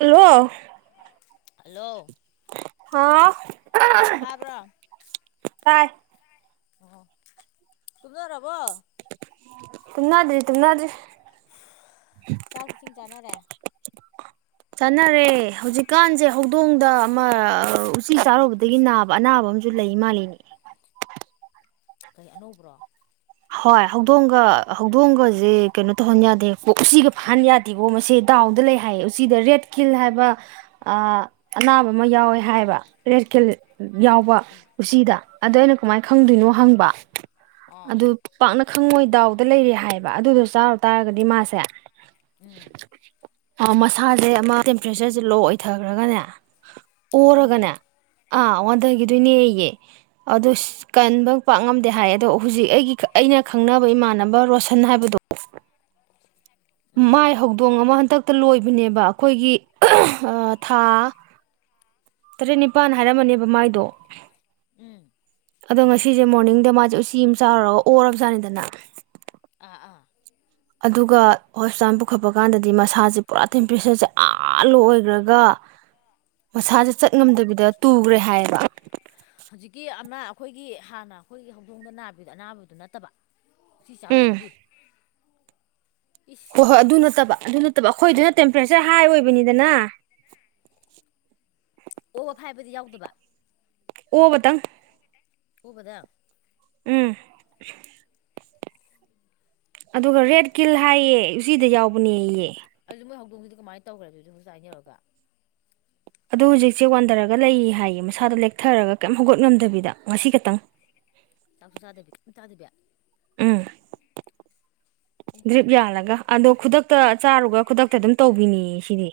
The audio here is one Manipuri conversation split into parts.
ꯍꯂꯣ꯫ ꯍꯜꯂꯣ꯫ ꯍꯥ ꯇꯥꯕ꯭ꯔꫭ꯫ ꯇꯥꯏ꯫ ꯑꯣ ꯇꯨꯝꯅꯔꯕꯣ꯫ ꯇꯨꯝꯅꯗ꯭ꯔꯤ-ꯇꯨꯝꯅꯗ꯭ꯔꯤ꯫ ꯆꯥꯛ ꯏꯁꯤꯡ ꯆꯥꯅꯔꯦ꯫ ꯆꯥꯅꯔꯦ ꯍꯧꯖꯤꯛꯀꯥꯟꯁꯦ ꯍꯧꯗꯣꯡꯗ ꯑꯃ ꯎꯆꯤ ꯆꯥꯔꯨꯕꯗꯒꯤ ꯅꯥꯕ ꯑꯅꯥꯕ ꯑꯃ ꯖꯨ ꯂꯩ ꯃꯥꯂꯤꯅꯤ꯫ ꯀꯔꯤ ꯑꯅꯧꯕ꯭ꯔꯣ꯫ ꯍꯣꯏ ꯍꯧꯗꯣꯡꯒ ꯍꯧꯗꯣꯡꯒꯁꯦ ꯀꯩꯅꯣ ꯇꯧꯍꯟ ꯌꯥꯗꯦ ꯎꯆꯒ ꯐꯥꯍꯟ ꯌꯥꯗꯦꯕꯣ ꯃꯁꯤ ꯗꯥ ꯗꯥꯎꯗ ꯂꯩ ꯍꯥꯏꯌꯦ ꯎꯆꯤꯗ ꯔꯦꯗ ꯀꯤꯜ ꯍꯥꯏꯕ ꯑꯅꯥꯕ ꯑꯥ ꯑꯃ ꯌꯥꯎꯋꯦ ꯍꯥꯏꯕ ꯔꯦꯗ ꯀꯤꯜ꯫ ꯌꯥꯎꯕ ꯎꯆꯤꯗ ꯑꯗꫭ ꯑꯩꯅ ꯀꯃꯥꯏꯅ ꯈꯪꯗꯣꯏꯅꯣ ꯍꯪꯕ꯫ ꯑꯥ ꯑꯗꯨ ꯄꯥꯛꯅ ꯈꯪꯉꯣꯏ ꯗꯥꯎꯗ ꯂꯩꯔꯦ ꯍꯥꯏꯌꯦꯕ ꯑꯗꯨꯗꯣ ꯆꯥꯔꯨ ꯇꯥꯔꯒꯗꯤ ꯃꯥꯁꯦ ꯎꯝ ꯑ ꯃꯁꯥꯁꯦ ꯑꯃ ꯇꯦꯝꯄꯔꯦꯆꯔꯁꯦ ꯂꯣ ꯑꯣꯏꯊꯈ꯭ꯔꯒꯅꯦ ꯍꯧꯗꯣꯡꯁꯦ ꯑꯣꯔꯒꯅꯦ ꯑꯥ ꯋꯥꯟꯗꯒꯤꯗꯣꯏꯅꯦ ꯌꯦ ꯑꯗꯣꯁ ꯀꯟꯕ ꯄꯥꯛ ꯉꯝꯗꯦ ꯍꯥꯏ ꯑꯗꯣ ꯍꯧꯖꯤꯛ ꯑꯩꯒꯤ ꯈ ꯑꯩꯅ ꯈꯪꯅꯕ ꯏꯃꯥꯟꯅꯕ ꯔꯣꯁꯟ ꯍꯥꯏꯕꯗꯣ ꯎꯝ ꯃꯥꯏ ꯍꯧꯗꯣꯡ ꯑꯃ ꯍꯟꯇꯛ ꯇ ꯂꯣꯏꯕꯅꯦꯕ ꯑꯩꯈꯣꯏꯒꯤ ꯑ ꯊꯥ ꯇꯔꯦꯠ ꯅꯤꯄꯥꯜ ꯍꯥꯏꯔꯝꯃꯅꯦꯕ ꯃꯥꯏꯗꯣ꯫ ꯎꯝ ꯑꯗꯣ ꯉꯁꯤꯁꯦ ꯃꯣꯔꯅꯤꯡꯗ ꯃꯥꯁꯦ ꯎꯆꯤ ꯑꯃ ꯆꯥꯎꯔꯒ ꯑꯣꯔꯔꯕꯖꯥꯠꯅꯤꯗꯅ꯫ ꯑꯥ ꯑꯥ ꯑꯗꯨꯒ ꯍꯣꯁꯄꯤꯇꯥꯜ ꯄꯨꯈꯠꯄ ꯀꯥꯟꯗꯗꯤ ꯃꯁꯥꯁꯦ ꯄꯨꯔꯥ ꯇꯦꯝꯄꯔꯦꯁꯔꯁꯦ ꯑꯥ ꯂꯨ ꯑꯣꯏꯈ꯭ꯔꯒ ꯑ ꯃꯁꯥꯁꯦ ꯆꯠ ꯉꯝꯗꯕꯤꯗ ꯇꯨꯈ꯭ꯔꯦ ꯍꯥꯏꯌꯦꯕ꯫ ꯍꯧꯖꯤꯛꯀꯤ ꯑꯃ ꯑꯩꯈꯣꯏꯒꯤ ꯍꯥꯟꯅ ꯑꯩꯈꯣꯏꯒꯤ ꯍꯧꯗꯣꯡꯗ ꯅꯥꯕꯤꯗ ꯑꯅꯥꯕꯗꯨ ꯅꯠꯇꯕ ꯑꯁꯤ ꯎꯝ ꯆꯥꯔꯨꯕꯒꯤ꯫ ꯍꯣꯏ ꯏꯁ ꯍꯣꯏ ꯑꯗꯨ ꯅꯠꯇꯕ꯫ ꯑꯗꯨ ꯅꯠꯇꯕ ꯑꯩꯈꯣꯏꯗꯨꯅ ꯇꯦꯝꯄꯔꯦꯆꯔ ꯍꯥꯏ ꯑꯣꯏꯕꯅꯤꯗꯅ꯫ ꯑꯣꯕꯥ ꯐꯥꯏꯕꯗꯤ ꯌꯥꯎꯗꯕ꯫ ꯑꯣꯕ ꯇꯪ꯫ ꯑꯥꯕꯗꯪ꯫ ꯎꯝ ꯑꯗꯨꯒ ꯔꯦꯠ ꯀꯤꯜ ꯍꯥꯏꯌꯦ ꯎꯆꯤꯗ ꯌꯥꯎꯕꯅꯦ ꯌꯦ꯫ ꯑꯗꯨ ꯃꯣꯏ ꯍꯧꯗꯣꯡꯒꯤꯗꯤ ꯀꯃꯥꯏ ꯇꯧꯒ꯭ꯔꯦ ꯑꯗꯨꯗꯤ ꯍꫭꯁꯄꯤꯇꯥꯟ ꯌꯧꯔꯒ꯫ ꯑꯗꯣ ꯍꯧꯖꯤꯛꯁꯦ ꯋꯥꯟꯊꯔꯒ ꯂꯩꯌꯦ ꯍꯥꯏꯌꯦ ꯃꯁꯥꯗꫭ ꯂꯦꯛꯊꯔꯒ ꯀꯩꯝ ꯍꯧꯒꯠꯉꯝꯗꯕꯤꯗ ꯉꯁꯤ ꯈꯇꯪ꯫ ꯆꯥꯛꯁꯨ ꯆꯥꯗꯕꯤ ꯀꯩꯝ ꯆꯥꯗꯕꯤ꯫ ꯎꯝ ꯗ꯭ꯔꯤꯞ ꯌꯥꯜꯂꯒ ꯑꯗꯣ ꯈꯨꯗꯛꯇ ꯆꯥꯔꯨꯒ ꯈꯨꯗꯛꯇ ꯑꯗꯨꯝ ꯇꯧꯕꯤꯅꯤꯌꯦ ꯁꯤꯗꯤ꯫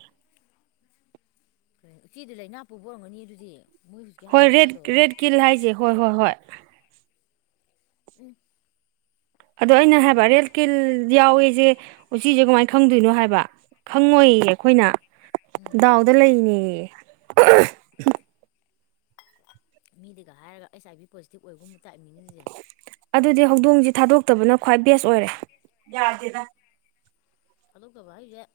ꯎꯆꯤꯗꯨ ꯂꯩꯅꯥ ꯄꯨꯕ ꯑꫭꯔꯝꯒꯅꯤ ꯑꯗꯨꯗꯤ꯫ ꯃꯣꯏ ꯍꯧꯖꯤꯛꯀꯤ ꯍꯥꯏ ꯍꯣꯏ ꯔꯦꯠ ꯂꯥꯏꯅꯥꯗꯣ ꯔꯦꯠ ꯀꯤꯜ ꯍꯥꯏꯁꯦ ꯍꯣꯏ ꯍꯣꯏ ꯍꯣꯏ꯫ ꯎꯝ ꯑꯗꯣ ꯑꯩꯅ ꯍꯥꯏꯕ ꯂꯣꯏꯔꯦ ꯔꯦꯗ ꯀꯤꯜ ꯌꯥꯎꯋꯁꯦ ꯎꯆꯤꯁꯦ ꯀꯃꯥꯏꯅ ꯈꯪꯗꯣꯏꯅꯣ ꯍꯥꯏꯕ ꯈꯪꯉꯣꯏꯌ ꯡꯦ ꯑꯈꯣꯏꯅ ꯎꯝ ꯗꯥꯎꯗ ꯂꯩꯅꯤꯌꯦ꯫ [unintelligible] ꯃꯤꯗꯨꯒ ꯍꯥꯏꯔꯒ ꯑꯩꯁ ꯑꯥꯏ ꯕꯤ ꯄꯣꯖꯤꯇꯤꯚ ꯑꯣꯏꯕ ꯖꯥꯠꯅꯤ ꯑꯗꯨꯗꯤ ꯍꯧꯗꯣꯡꯖꯦ ꯊꯥꯗꯣꯛꯇꯕꯅ ꯈ꯭ꯋꯥꯏ ꯕꯦꯁ ꯑꯣꯏꯔꯦ ꯌꯥꯗꯦꯗ ꯊꯥꯗꯣꯛꯇꯥꯕ ꯍꯥꯏꯖꯦ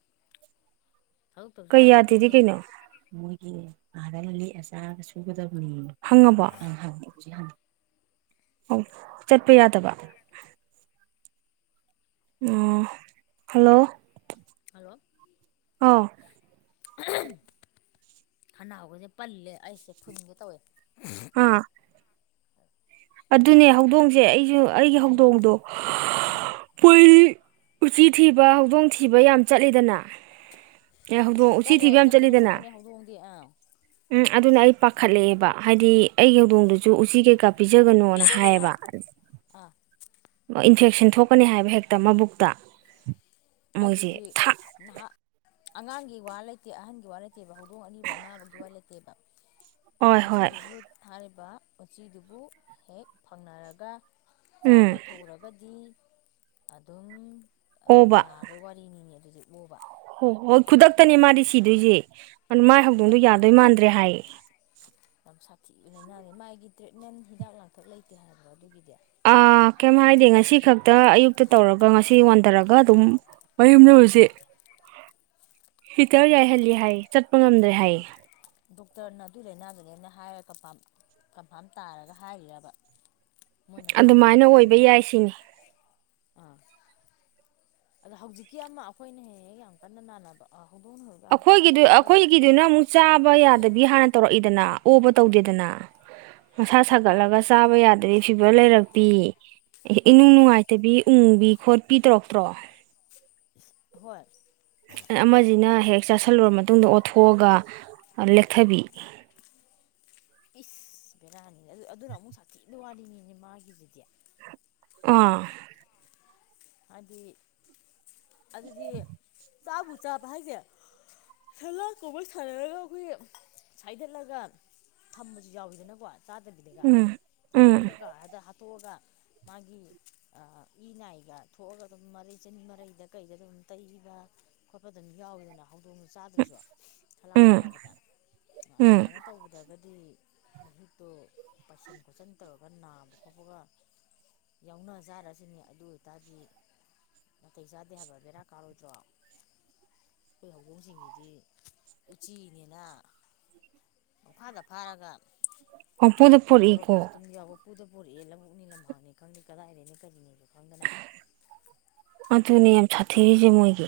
ꯀꯩ ꯌꯥꯗꯦꯗꯤ ꯀꯩꯅꯣ ꯑꯥꯗꯅ ꯂꯦꯛꯑ ꯆꯥꯔꯒ ꯁꯨꯒꯗꯕꯅꯦꯅ ꯐꯪꯉꯕꯣ ꯍꯪꯉꯦ ꯍꯧꯖꯤꯛ ꯍꯥꯟꯉꯦ ꯆꯠꯄ ꯌꯥꯗꯕ ꯎꯝ ꯍꯜꯂꯣ ꯍꯜꯂꯣ ꯑꯥꯎ ꯈꯅꯥꯎꯒꯁꯦ ꯄꯜꯂꯦ ꯑꯩꯁꯦ ꯐꯨꯟꯒꯦ ꯇꯧꯋꯦ ꯑꯥ ꯑꯗꯨꯅꯦ ꯍꯧꯗꯣꯡꯁꯦ ꯑꯩꯁꯨ ꯑꯩꯒꯤ ꯎꯝ ꯍꯧꯗꯣꯡꯗꯣ ꯎꯝ ꯎꯆꯤ ꯊꯤꯕ ꯍꯧꯗꯣꯡ ꯊꯤꯕ ꯌꯥꯝ ꯆꯠꯂꯤꯗꯅ ꯑꯦ ꯍꯧꯗꯣꯡ ꯎꯆꯤ ꯆꯠꯂꯦ ꯊꯤꯕ ꯌꯥꯝ ꯆꯠꯄꯅꯦ ꯆꯠꯂꯤꯗꯅ ꯆꯠꯄꯅꯦ ꯍꯧꯗꯣꯡꯗꯤ ꯑꯥ ꯎꯝ ꯑꯗꯨꯅ ꯑꯩ ꯄꯥꯈꯠꯂꯛꯑꯦꯕ ꯍꯥꯏꯗꯤ ꯑꯩꯒꯤ ꯍꯧꯗꯣꯡꯗꯨꯁꯨ ꯎꯆꯤ ꯀꯩꯀꯥ ꯄꯤꯖꯒꯅꯣꯅ ꯄꯤꯖꯒꯅꯣ ꯍꯥꯏꯌꯦꯕ ꯑꯥ ꯏꯟꯐꯦꯛꯁꯟ ꯊꯣꯛꯀꯅꯤ ꯍꯥꯏꯕ ꯍꯦꯛꯇ ꯃꯕꯨꯛꯇ ꯃꯣꯏꯁꯦ ꯑꯩꯗꯤ ꯊꯥꯛ ꯅꯍꯥꯛ ꯑꯉꯥꯡꯒꯤ ꯋꯥ ꯂꯩꯇꯦ ꯑꯍꯟꯒꯤ ꯋꯥ ꯂꯩꯇꯦꯕ ꯍꯧꯗꯣꯡ ꯑꯅꯤꯕ ꯑꯅꯥꯕꯒꯤ ꯋꯥ ꯂꯩꯇꯦꯕ ꯍꯣꯏ ꯍꯣꯏ ꯎꯆꯤꯗꯨꯕꯨ ꯍꯥꯏꯔꯤꯕ ꯎꯆꯤꯗꯨꯕꯨ ꯍꯦꯛ ꯐꯪꯅꯔꯒ ꯎꯝ ꯆꯥꯕ ꯊꯛꯎꯔꯒꯗꯤ ꯑꯗꯨꯝ ꯑꯣꯕ ꯃꯤꯅꯤ ꯑꯗꯨꯗꯤ ꯎꯕ ꯍꯣ ꯍꯣꯏ ꯈꯨꯗꯛꯇꯅꯦ ꯃꯥꯗꯤ ꯁꯤꯗꯣꯏꯁꯦ ꯑꯗꯨ ꯃꯥꯏ ꯍꯧꯗꯣꯡꯗꯣ ꯌꯥꯗꯣꯏ ꯃꯥꯟꯗ꯭ꯔꯦ ꯍꯥꯏ ꯌꯥꯝ ꯁꯥꯊꯤꯕꯅꯤꯅꯅꯦ ꯃꯥꯒꯤ ꯇ꯭ꯔꯤꯠꯃꯦꯟ ꯍꯤꯗꯥꯛ ꯂꯥꯡꯊꯛ ꯂꯩꯇꯦ ꯍꯥꯏꯕꯣ ꯑꯗꯨꯒꯤꯗꯤ ꯑꯥ ꯀꯩꯝ ꯍꯥꯏꯗꯦ ꯉꯁꯤ ꯈꯛꯇ ꯑꯌꯨꯛꯇ ꯇꯧꯔꯒ ꯉꯁꯤ ꯋꯥꯟꯊꯔꯒ ꯑꯗꯨꯝ ꯃꯌꯨꯝꯗꯔꯨꯁꯦ ꯍꯤꯗꯥꯛ ꯌꯥꯏ ꯍꯜꯂꯤ ꯍꯥꯏ ꯆꯠꯄ ꯉꯝꯗ꯭ꯔꯦ ꯍꯥꯏꯌꯦ ꯗꯣꯛꯇꯔꯅ ꯑꯗꯨꯏ ꯂꯥꯏꯅꯥꯗꯨꯅꯦꯅ ꯍꯥꯏꯔ ꯀꯟꯐꯥꯝ ꯀꯟꯐꯥꯝ ꯇꯥꯔꯒ ꯍꯥꯏꯈꯔꯕ ꯑꯗꯨꯃꯥꯏꯅ ꯑꯣꯏꯕ ꯌꯥꯏ ꯁꯤꯅꯤ ꯑꯥ ꯑꯗꯥ ꯍꯧꯖꯤꯛꯀꯤ ꯑꯃ ꯑꯩꯈꯣꯏꯅ ꯍꯦꯛ ꯍꯦꯛ ꯌꯥꯝ ꯀꯟꯅ ꯃꯥꯟꯅꯕ ꯑ ꯑꯩꯈꯣꯏꯒꯤꯗꯨ ꯑꯩꯈꯣꯏꯒꯤꯗꯨꯅ ꯑꯃꯨꯛ ꯆꯥꯕ ꯌꯥꯗꯕꯤ ꯍꯥꯟꯅ ꯇꯧꯔꯛꯏꯗꯅ ꯑꯣꯕ ꯇꯧꯗꯦꯗꯅ ꯃꯁꯥ ꯑꯥ ꯁꯥꯒꯠꯂꯒ ꯆꯥꯕ ꯌꯥꯗ꯭ꯔꯦ ꯐꯤꯚꯔ ꯂꯩꯔꯛꯄꯤ ꯑꯥ ꯏꯅꯨꯡ ꯅꯨꯡꯉꯥꯏꯇꯕꯤ ꯎꯪꯕꯤ ꯈꯣꯠꯄꯤ ꯇꯧꯔꯛꯇ꯭ꯔꯣ ꯍꯣꯏ ꯑꯃꯁꯤꯅ ꯍꯦꯛ ꯆꯥꯁꯤꯜꯂꯨꯔ ꯃꯇꯨꯡꯗ ꯑꯣꯠꯊꯣꯛꯑꯒ ꯂꯦꯛ ꯊꯕꯤ ꯏꯁ ꯕꯦꯔꯥꯅꯤꯅꯦ ꯑꯗꯨ ꯑꯗꯨꯅ ꯑꯃꯨꯛ ꯁꯥꯊꯤꯅ ꯋꯥꯂꯤꯅꯤꯅꯦ ꯃꯥꯒꯤꯗꯨꯗꯤ ꯑꯥ ꯍꯥꯏꯗꯤ ꯑꯗꯨꯗꯤ ꯆꯥꯕꯨ ꯆꯥꯕ ꯍꯥꯏꯁꯦ ꯁꯂꯥꯛ ꯀꯧꯕ ꯁꯥꯟꯅꯔꯒ ꯑꯩꯈꯣꯏ ꯁꯥꯏꯗꯠꯂꯒ ꯊꯝꯕꯁꯨ ꯌꯥꯎꯋꯤꯗꯅꯀꯣ ꯆꯥꯗꯕꯤꯗꯒ ꯎꯝ ꯎꯝ ꯀꯛꯀꯥ ꯀꯛꯀꯥ ꯍꯥꯏꯗ ꯍꯥꯠꯇꯣꯛꯑꯒ ꯃꯥꯒꯤ ꯏꯅꯥꯏꯒ ꯊꯣꯛꯑꯒ ꯑꯗꯨꯝ ꯃꯔꯩ ꯆꯤꯅꯤ ꯃꯔꯩꯗ ꯀꯩꯗ ꯑꯗꯨꯝ ꯇꯩꯕ ꯈꯣꯠꯄ ꯑꯗꯨꯝ ꯌꯥꯎꯋꯤꯗꯅ ꯍꯧꯗꯣꯡꯁꯨ ꯆꯥꯗ꯭ꯔꯁꯨ ꯁꯂꯥꯛ ꯎꯝ ꯁꯥꯟꯅꯕꯗ ꯎꯝ ꯑꯗꯨꯃꯥꯏꯅ ꯇꯧꯕꯗꯒꯗꯤ ꯃꯍꯨꯠꯇꯣ ꯄꯥꯏꯁꯤꯟ ꯈꯣꯠꯆꯟ ꯇꯧꯔꯒ ꯅꯥꯕ ꯈꯣꯠꯄꯒ ꯌꯥꯎꯅꯖꯥꯔꯁꯤꯅꯦ ꯑꯗꯨ ꯑꯣꯏꯇꯥꯔꯗꯤ ꯅꯥꯇꯩ ꯆꯥꯗꯦ ꯍꯥꯏꯕ ꯕꯦꯔꯥ ꯀꯥꯔꯣꯏꯗ꯭ꯔꯣ ꯑꯩꯈꯣꯏ ꯍꯧꯗꯣꯡꯁꯤꯡꯒꯤꯗꯤ ꯎꯆꯤꯅꯦꯅ ꯐꯪꯐꯥꯗ ꯐꯥꯔꯒ ꯄꯪꯄꯨꯗ ꯄꯨꯔꯛꯏꯀꯣ ꯄꯣꯔꯛꯄꯁꯨ ꯑꯗꯨꯝ ꯌꯥꯎꯕ ꯄꯨꯗ ꯄꯨꯔꯛꯑꯦ ꯂꯧꯕꯛ ꯂꯝꯍꯥꯡꯅꯤ ꯈꯪꯗꯦ ꯀꯗꯥꯏꯔꯩꯅꯦ ꯀꯔꯤꯅꯣ ꯑꯗꯨꯅꯤ ꯌꯥꯝ ꯁꯥ ꯊꯔꯤꯖꯦ ꯃꯣꯏꯒꯤ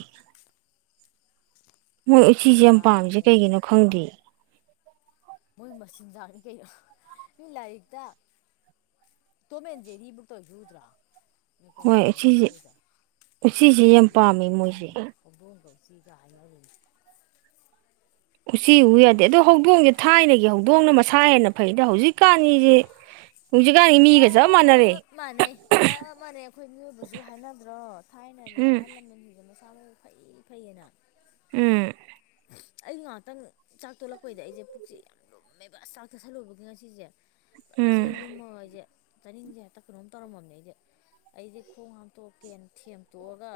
ꯃꯣꯏ ꯑꯗꯨ ꯎꯆꯤꯁꯦ ꯌꯥꯝ ꯅꯥꯕ ꯄꯥꯝꯃꯤꯁꯦ ꯑꯃꯨꯛ ꯀꯩꯒꯤꯅꯣ ꯈꯪꯗꯦ ꯃꯣꯏ ꯃꯆꯤꯟꯖꯥꯛꯅꯤ ꯀꯩꯅꯣ ꯅ ꯂꯥꯏꯔꯤꯛꯇ ꯇꯣꯃꯦꯖꯦꯔꯤꯛꯇ ꯌꯗ꯭ꯔꯥ ꯍꯣꯏ ꯀꯣꯝꯇꯩꯅꯣ ꯎꯆꯤꯁꯦ ꯌꯥꯎꯗ ꯎꯆꯤꯁꯦ ꯃꯣꯏꯗꯤ ꯌꯥꯝ ꯎꯊꯤ ꯄꯥꯝꯃꯦ ꯍꯧ ꯃꯣꯏꯁꯦ ꯍꯧꯕꯣꯡꯗ ꯁꯤꯒꯅ ꯂꯩꯅꯤ ꯎꯆꯤ ꯎ ꯌꯥꯗꯦ ꯑꯗꯣ ꯍꯧꯗꯣꯡꯁꯦ ꯊꯥꯏꯅꯒꯤ ꯍꯧꯗꯣꯡꯅ ꯃꯁꯥ ꯍꯦꯟꯅ ꯐꯩꯗ ꯍꯧꯖꯤꯛꯀꯥꯟꯒꯤꯁꯦ ꯍꯧꯖꯤꯛ ꯀꯥꯟꯒꯤ ꯃꯤꯒ ꯆꯞ ꯃꯥꯥꯟꯅꯔꯦ ꯆꯞ ꯃꯥꯟꯅꯩ ꯆꯞ ꯃꯥꯟꯅꯩ ꯑꯩꯈꯣꯏ ꯃꯤꯑꯣꯏꯕꯁꯨ ꯍꯥꯏꯅꯗ꯭ꯔꯣ ꯊꯥꯏꯅꯗꯤ ꯎꯝ ꯑꯍꯜ ꯂꯃꯟꯒ ꯁꯃꯣ ꯐꯩ ꯐꯩꯅꯅꯥ ꯎꯝ ꯑꯩ ꯉꯍꯥꯛꯇꯪ ꯆꯥꯛ ꯇꯣꯂꯛꯄꯩꯗ ꯑꯩꯁꯦ ꯄꯨꯛꯁꯦ ꯌꯥꯝ ꯂꯨꯝꯃꯦꯕ ꯑꯁ ꯆꯥꯛ ꯇꯠꯁꯜꯂꯨꯕꯒꯤ ꯉꯁꯤꯁꯦ ꯑꯁ ꯎꯝ ꯂꯨꯝꯃꯑꯣꯏꯁꯦ ꯆꯥꯅꯤꯡꯁꯦ ꯍꯦꯛꯇ ꯀꯩꯅꯣꯝ ꯇꯧꯔꯝꯃꯅꯦ ꯑꯩꯁꯦ ꯑꯩꯁꯦ ꯈꯣꯡ ꯍꯥꯝꯇꯣꯛꯀꯦꯅ ꯊꯦꯝꯇꯣꯛꯑꯒ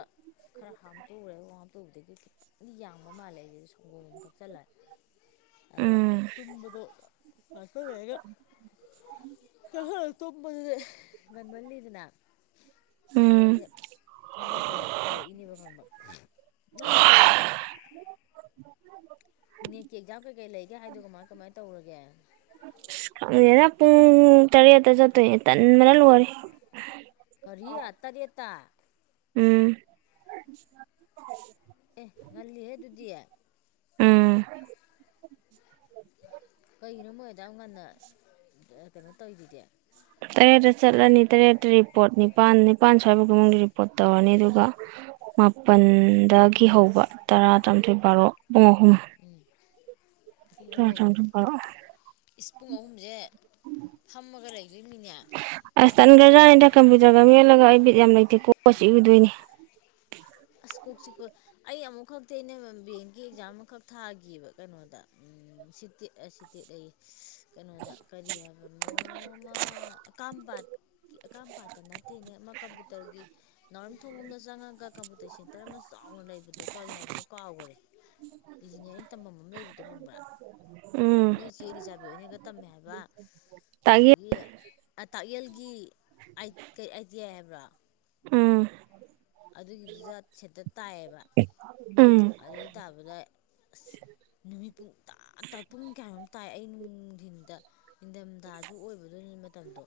ꯈꯔ ꯍꯥꯝꯇꯣꯛꯎꯨꯔꯦ ꯍꯥꯝꯇꯨꯕꯗꯒꯤ ꯈꯤꯇꯪ ꯌꯥꯡꯕ ꯃꯥꯜꯂꯦ ꯑꯩꯗꯤ ꯁꯪꯒꯣꯝ ꯑꯃꯝ ꯊꯛꯆꯜꯂꯑꯦ ꯑꯗꯣ ꯎꯝ ꯇꯨꯝꯝꯕꯗꯨꯣ ꯍꯥꯁꯕ ꯍꯦꯒ [unintelligible] ꯉꯟꯃꯜꯂꯤꯗꯅ ꯑꯗ ꯎꯝ ꯑꯩꯁꯦ ꯁꯨꯝ ꯐꯣꯟ ꯇꯧ ꯇꯧꯔꯛꯏꯅꯦꯕ ꯈꯪꯕ ꯅꯪꯗꯤ ꯍꯌꯦꯡ ꯅꯦꯛꯀꯤ ꯑꯦꯛꯖꯥꯝ ꯀꯩꯀꯩ ꯂꯩꯒꯦ ꯍꯥꯏꯗ ꯀꯃꯥꯏ ꯀꯃꯥꯏꯅ ꯇꯧꯔꯒꯦ ꯈꯪꯗꯦꯅ ꯄꯨꯡ ꯇꯔꯦꯠꯇ ꯆꯠꯇꯣꯏ ꯇꯟ ꯃꯅ ꯂꯔꯦ ꯀꯔꯤ ꯇꯔꯦꯠꯇꯥ ꯎꯝ ꯑꯦ ꯉꯥꯜꯂꯤ ꯍꯦ ꯑꯗꯨꯗꯤ ꯎꯝ ꯀꯒꯤꯅꯣ ꯃꯣꯏꯗꯥ ꯉꯟꯅ ꯀꯩꯅꯣ ꯇꯧꯔꯤꯔꯤꯗꯤ ꯇꯔꯦꯠꯇ ꯆꯠꯂꯅꯤ ꯇꯔꯦꯠꯇ ꯔꯤꯄꯣꯔꯠ ꯅꯤꯄꯥꯜ ꯅꯤꯄꯥꯥꯟ ꯁ꯭ꯋꯥꯏꯕꯒꯤ ꯃꯅꯨꯡꯗ ꯔꯤꯄꯣꯔꯠ ꯇꯧꯔꯅꯤ ꯑꯗꯨꯒ ꯎꯝ ꯃꯥꯄꯜꯗꯒꯤ ꯍꯧꯕ ꯇꯔꯥ ꯇꯔꯥꯊꯣꯏ ꯕꯥꯔꯣ ꯄꯨꯡ ꯑꯍꯨꯝ ꯄꯨꯡ ꯑꯍꯨꯝ [unintelligible] ꯏꯁ ꯄꯨꯡ ꯑꯍꯨꯝꯁꯦ ꯐꯥꯝꯃꯒ ꯂꯩꯗꯣꯏꯅꯤꯅꯦ ꯑꯁ ꯇꯟꯈ꯭ꯔꯖꯥꯠꯅꯤꯗ ꯀꯝꯄ꯭ꯌꯨꯇꯔꯒ ꯃꯜꯂꯒ ꯑꯩ ꯕꯤꯠ ꯌꯥꯝ ꯂꯩꯇꯦ ꯀꯣꯛꯁꯤ ꯏꯎꯗꯣꯏꯅꯦ ꯑꯁ ꯀꯣꯛ ꯆꯤꯛꯄ ꯑꯩ ꯑꯃꯨꯛ ꯈꯛꯇ ꯑꯩꯅ ꯕꯑꯦꯡꯀꯤ ꯑꯦꯛꯖꯥꯝ ꯑꯃꯈꯛ ꯊꯥꯒꯤꯕ ꯀꯩꯅꯣꯗ ꯎ ꯁꯤ ꯇꯦꯛꯑ ꯑꯁꯤ ꯇꯛꯂ ꯀꯩꯅꯣꯗ ꯀꯔꯤ ꯍꯥꯏꯕꯅꯣꯃ ꯀꯝꯄꯥꯠ ꯑꯀꯥꯝꯄꯥꯥꯠꯇ ꯅꯠꯇꯦꯅꯦ ꯑꯃ ꯀꯝꯄꯨꯇꯔꯒꯤ ꯅꯥꯎꯔꯝ ꯊꯣꯡꯝꯗ ꯆꯪꯉꯒꯝ ꯑꯇꯇꯩ ꯁꯦꯟꯇꯔ ꯑꯃ ꯆꯥꯎꯅ ꯂꯩꯕꯗꯣ ꯀꯔꯤ ꯍꯥꯏꯕꯅꯣ ꯀꯥꯎꯈꯔꯦ ꯏꯟꯖꯤꯅꯤꯌꯥꯔꯤꯡ ꯇꯝꯐꯝ ꯑꯃ ꯂꯩꯕꯗꯣ ꯈꯪꯕ꯭ꯔꯥ ꯎꯝ ꯅꯣꯏ ꯆꯦ ꯔꯤꯖꯥ ꯅꯒ ꯇꯝꯃꯦ ꯍꯥꯏꯕ ꯇꯥꯛꯌꯦ ꯑꯁꯤꯒꯤꯒꯤ ꯇꯥꯛꯌꯦꯜꯒꯤ ꯑꯥꯏꯇꯤꯌꯥ ꯍꯥꯏꯕ꯭ꯔꯥ ꯎꯝ ꯑꯗꯨꯒꯤꯗꯨꯗ ꯁꯦꯠꯇ ꯇꯥꯏꯌꯦꯕ ꯑꯝ ꯑꯗꯨꯒꯤ ꯇꯥꯕꯗ ꯅꯨꯃꯤꯠ ꯄꯨꯡ ꯇ ꯇꯥꯏ ꯄꯨꯡ ꯀꯌꯥꯃꯣꯝ ꯇꯥꯏ ꯑꯩ ꯅꯨꯡꯊꯤꯟꯗ ꯅꯤꯡꯊꯝꯊꯥꯁꯨ ꯑꯣꯏꯕꯗꯣꯏꯅꯤ ꯃꯇꯝꯗꯣ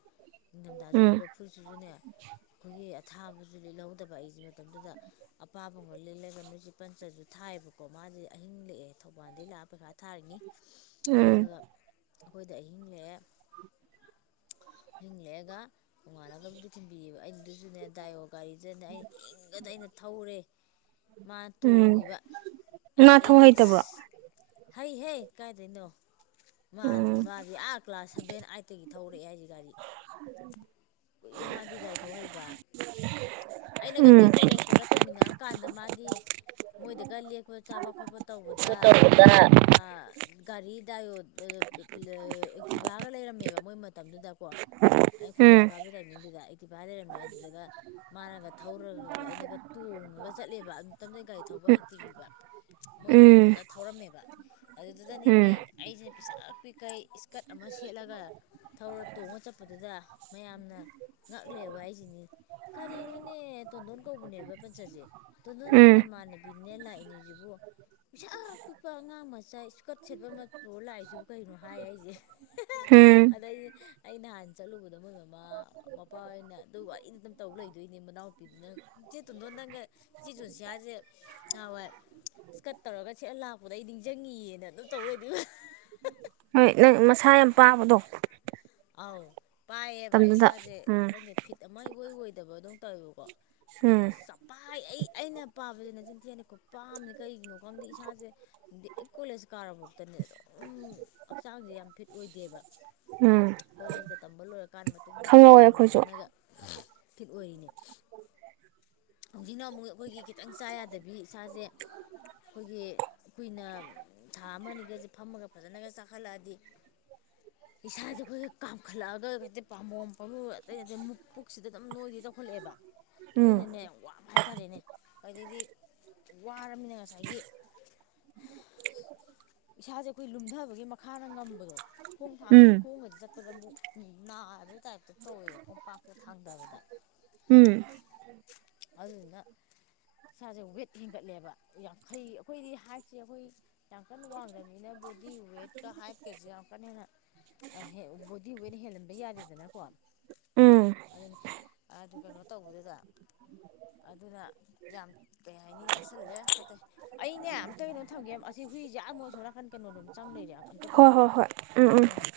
ꯅꯤꯡꯊꯝꯊꯥꯁꯨ ꯎꯝ ꯑꯣꯏꯕ ꯐꯨꯔꯤꯁꯤꯁꯨꯅꯦ ꯑꯩꯈꯣꯏꯒꯤ ꯊꯥꯕꯁꯨ ꯂꯤꯍꯧꯗꯕ ꯑꯩꯁꯦ ꯃꯇꯝꯗꯨꯗ ꯑꯄꯥꯕꯒ ꯂꯤꯜꯂꯒ ꯅꯣꯏꯁꯦ ꯄꯟꯆꯔꯗꯨꯗ ꯊꯥꯏꯑꯕꯀꯣ ꯃꯥꯗꯤ ꯑꯍꯤꯡ ꯂꯦꯛꯑꯦ ꯊꯧꯕꯥꯜꯗꯒꯤꯩ ꯂꯥꯛꯑ ꯄꯩꯈꯥ ꯊꯥꯔꯤꯅꯤ ꯎꯝ ꯑꯗꯨꯒ ꯑꯩꯈꯣꯏꯗ ꯑꯍꯤꯡ ꯂꯦꯛꯑꯦ [unintelligible] ꯇꯣꯡꯉꯥꯟꯅꯒꯕꯨꯗꯤ ꯊꯤꯟꯕꯤꯑꯕ ꯑꯗꯨꯁꯨꯅꯦ ꯗꯥꯏꯑꯣ ꯒꯥꯔꯤꯗꯅꯦ ꯑꯩꯅ ꯏꯪꯒꯗ ꯑꯩꯅ ꯊꯧꯔꯦ ꯃꯥ ꯎꯝ ꯇꯣꯡꯉꯤꯕ ꯉꯥ ꯊꯧ ꯑꯗꯨꯗꯤ ꯍꯩꯇꯕ꯭ꯔꯣ ꯑꯁ ꯍꯩ ꯍꯩ ꯀꯥꯏꯗꯩꯅꯣ ꯃꯥ ꯎꯝ ꯃꯥꯗꯤ ꯑꯥ ꯀ꯭ꯂꯥꯁ ꯁꯦꯚꯦꯟ ꯑꯥꯏꯠꯇꯒꯤ ꯊꯧꯔꯛꯑꯦ ꯍꯥꯏꯁꯦ ꯒꯥꯔꯤ ꯀꯨꯏꯔꯦ ꯃꯥꯗꯤ ꯒꯥꯥꯏ ꯊꯧ ꯍꯩꯕ ꯎꯝ ꯑꯩꯅꯒꯗꯤꯡ ꯀꯣꯂꯦꯖꯇꯒ ꯇꯃꯤꯟꯅ ꯀꯥꯟꯗ ꯃꯥꯗꯤ ꯃꯣꯏꯗꯒ ꯂꯦꯛꯄꯣ ꯆꯥꯕ ꯈꯣꯠꯄ ꯇꯧꯕꯗ [unintelligible] ꯒꯥꯔꯤ ꯗꯥ ꯀꯤꯚꯥꯒ ꯂꯩꯔꯝꯃꯦꯕ ꯃꯣꯏ ꯃꯇꯝꯗꯨꯗꯀꯣ ꯑꯩ ꯀꯣꯂꯦꯖ ꯎꯝ ꯀꯥꯕꯒꯤ ꯇꯥꯏꯃꯤꯡꯗꯨꯗ ꯑꯩꯗꯤꯤꯚꯥꯏ ꯂꯩꯔꯝꯃꯦ ꯑꯗꯨꯗꯒ ꯃꯥꯅꯒ ꯊꯧꯔꯒ ꯑꯩꯅꯒ ꯇꯣꯡꯉꯒ ꯆꯠꯂꯦꯕ ꯇꯝꯅ ꯒꯥꯔꯤ ꯊꯧꯕ ꯍꯩꯇ꯭ꯔꯤꯕ ꯃꯣꯏꯗꯤ ꯑꯗꯨꯝ ꯎꯝ ꯐꯖ ꯊꯧꯔꯝꯃꯦꯕ ꯑꯗꯨꯗꯨꯗꯅꯤ ꯎꯝ ꯃꯤ ꯑꯩꯁꯤꯅ ꯄꯤꯁꯛ ꯄꯤꯈꯩ ꯏꯁꯀꯔꯠ ꯑꯃ ꯁꯦꯠꯂꯒ ꯊꯧꯔ ꯇꯣꯡꯉ ꯆꯠꯄꯗꯨꯗ ꯃꯌꯥꯝꯅ ꯉꯛꯂꯦꯕ ꯑꯩꯁꯤꯅꯤ ꯀꯔꯤꯅꯣꯅꯦ ꯇꯣꯟꯗꯣꯟ ꯀꯧꯕꯅꯦꯕ ꯄꯟꯆꯠꯁꯦ ꯇꯣꯟꯗꯣꯟꯅ ꯎꯝ ꯅꯃꯥꯟꯅꯕꯤꯅꯦ ꯂꯥꯛꯏꯅꯦꯁꯤꯕꯨ ꯄꯩꯁꯥ ꯄꯤꯛꯄ ꯑꯉꯥꯡ ꯃꯆꯥ ꯏꯁꯀꯠ ꯁꯦꯠꯄꯨ ꯂꯥꯛꯏꯁꯨꯕꯨ ꯀꯩꯅꯣ ꯍꯥꯏꯌꯦ ꯑꯩꯁꯦ ꯎꯝ ꯑꯗꯩ ꯑꯩ ꯅꯍꯥꯟ ꯆꯠꯂꯨꯕꯗ ꯃꯣꯏ ꯃꯃꯥ ꯃꯄꯥꯣꯏ ꯑꯣꯏꯅ ꯑꯗꯨ ꯋꯥꯔꯤꯗ ꯑꯗꯨꯝ ꯇꯧꯕ ꯂꯩꯗꯣꯏꯅꯦ ꯃꯅꯥꯎꯄꯤꯗꯨ ꯅꯪ ꯏꯆꯦ ꯇꯨꯗꯣ ꯅꯪꯒ ꯏꯆꯦ ꯆꯨꯁꯤ ꯍꯥꯏꯁꯤ ꯑꯋꯥꯏ ꯏꯁꯀꯠ ꯇꯧꯔꯒ ꯁꯦꯠꯑ ꯂꯥꯛꯄꯗ ꯑꯩ ꯅꯤꯡꯁꯤꯡꯉꯤꯑꯅ ꯑꯗꯨꯝ ꯇꯧꯔꯣꯏꯗꯤ ꯍꯣꯏ ꯅꯪ ꯃꯁꯥ ꯌꯥꯝ ꯄꯥꯕꯗꯣ ꯑꯥꯎ ꯄꯥꯏꯌꯦꯕ ꯃꯇꯝꯗꯨꯗ ꯎꯝ ꯏꯁꯥꯁꯦꯪꯗ ꯐꯤꯠ ꯃꯥꯏ ꯑꯣꯏꯣꯏ ꯑꯣꯏꯗꯕ ꯑꯗꯨꯝ ꯇꯧꯋꯦꯕꯀꯣ ꯎꯝ ꯑꯁ ꯆꯐꯥꯏ ꯑꯩ ꯑꯩꯅ ꯄꯥꯕꯁꯤꯦ ꯅꯆꯤꯟꯊꯤꯅꯀꯣ ꯄꯥꯝꯅꯦ ꯀꯔꯤꯒꯤꯅꯣ ꯈꯣꯝꯗ ꯏꯁꯥꯁꯦ ꯍꯥꯏꯗꯤ ꯑꯩ ꯀꯣꯂꯦꯖ ꯀꯥꯔꯕꯐꯥꯎꯇꯅꯦ ꯑꯗꯨꯝ ꯍꯛꯆꯥꯡꯁꯦ ꯌꯥꯝ ꯐꯤꯠ ꯑꯣꯏꯗꯦꯕ ꯎꯝ ꯀꯣꯂꯦꯖꯀ ꯇꯝꯕ ꯂꯣꯏꯔꯀꯥꯟ ꯃꯇꯨꯡꯗ ꯈꯪꯍꯧꯋꯦ ꯑꯩꯈꯣꯏꯁꯨ ꯀꯥꯏꯗꯪꯗꯅꯦꯅꯒ ꯐꯤꯠ ꯑꯣꯏꯔꯤꯅꯦ ꯍꯧꯖꯤꯛ ꯑꯃꯨꯛ ꯑꯩꯈꯣꯏꯒꯤ ꯈꯤꯇꯪ ꯆꯥ ꯌꯥꯗꯕꯤ ꯏꯁꯥꯁꯦ ꯑꯩꯈꯣꯏꯒꯤ ꯀꯨꯏꯅ ꯊꯥ ꯑꯃꯅꯤ ꯐꯝꯃꯒ ꯐꯖꯅꯒ ꯆꯥꯛꯈꯠꯂꯛꯑꯗꯤ ꯏꯁꯥꯁꯦ ꯑꯩꯈꯣꯏ ꯀꯥꯝꯈꯠꯂꯛꯑꯒ ꯑꯗꯨ ꯑꯣꯏ ꯀꯇꯩ ꯄꯥꯝꯕꯣꯝ ꯄꯥꯔꯨ ꯑꯇꯩ ꯑꯇꯩ ꯃꯨꯛ ꯄꯨꯛꯁꯤꯗ ꯑꯗꯨꯝ ꯅꯣꯏꯗꯤ ꯇꯧꯈꯠꯂꯛꯑꯦꯕ ꯎꯝ ꯑꯗꯨꯅꯅꯦ ꯋꯥꯕ ꯍꯥꯏꯇꯥꯔꯦꯅꯦ ꯑꯗꯩꯗꯤ ꯋꯥꯔꯃꯤꯅ ꯉꯁꯥꯏꯒꯤ ꯏꯁꯥꯁꯦ ꯑꯩꯈꯣꯏ ꯂꯨꯝꯊꯕꯒꯤ ꯈꯥꯔ ꯉꯝꯕꯗꯣ ꯈꯣꯡ ꯎꯝ ꯊꯥꯡꯝꯕꯗ ꯈꯣꯡꯒꯗꯤ ꯆꯠꯄꯗ ꯑꯃꯨꯛ ꯅꯥꯕꯩ ꯇꯥꯏꯞꯇ ꯇꯧꯋꯦꯕ ꯈꯣꯡ ꯄꯥꯡ ꯊꯥꯡꯗꯕꯗ ꯎꯝ ꯑꯗꯨꯗꯨꯅ ꯏꯁꯥꯁꯦ ꯋꯦꯠ ꯍꯦꯟꯒꯠꯂꯦꯕ ꯌꯥꯡꯈꯩ ꯑꯩꯈꯣꯏꯗꯤ ꯁꯤ ꯑꯩꯈꯣꯏ ꯌꯥꯝ ꯀꯟꯅ ꯋꯥꯡꯗꯕꯅꯤꯅ ꯕꯣꯗꯤ ꯋꯦꯠꯀ ꯍꯥꯏꯠꯀꯁꯦ ꯌꯥꯝ ꯀꯟꯅ ꯍꯦꯟꯅ ꯕꯣꯗꯤ ꯋꯦꯠ ꯍꯦꯜꯍꯟꯕ ꯌꯥꯗꯦꯗꯅꯀꯣ ꯎꯝ ꯑꯗꯨꯅꯤ ꯑꯗꯨ ꯀꯩꯅꯣ ꯇꯧꯕꯗꯨꯗ ꯑꯗꯨꯅ ꯌꯥꯝ ꯀꯩ ꯍꯥꯏꯅꯤ ꯆꯥꯁꯤꯜꯂꯦ ꯐꯠꯇꯦ ꯑꯩꯅꯦ ꯑꯝꯇꯩꯅꯣ ꯊꯝꯒꯦ ꯍꯨꯏꯁꯦ ꯑꯣꯏ ꯁꯣꯛꯔꯛꯀꯟ ꯀꯩꯅꯣꯗꯣꯝ ꯆꯪ ꯂꯩꯔꯦ ꯑꯝꯇ ꯍꯣꯏ ꯍꯣꯏ ꯀꯧꯊꯣꯛꯀꯦ ꯍꯣꯏ ꯎꯝ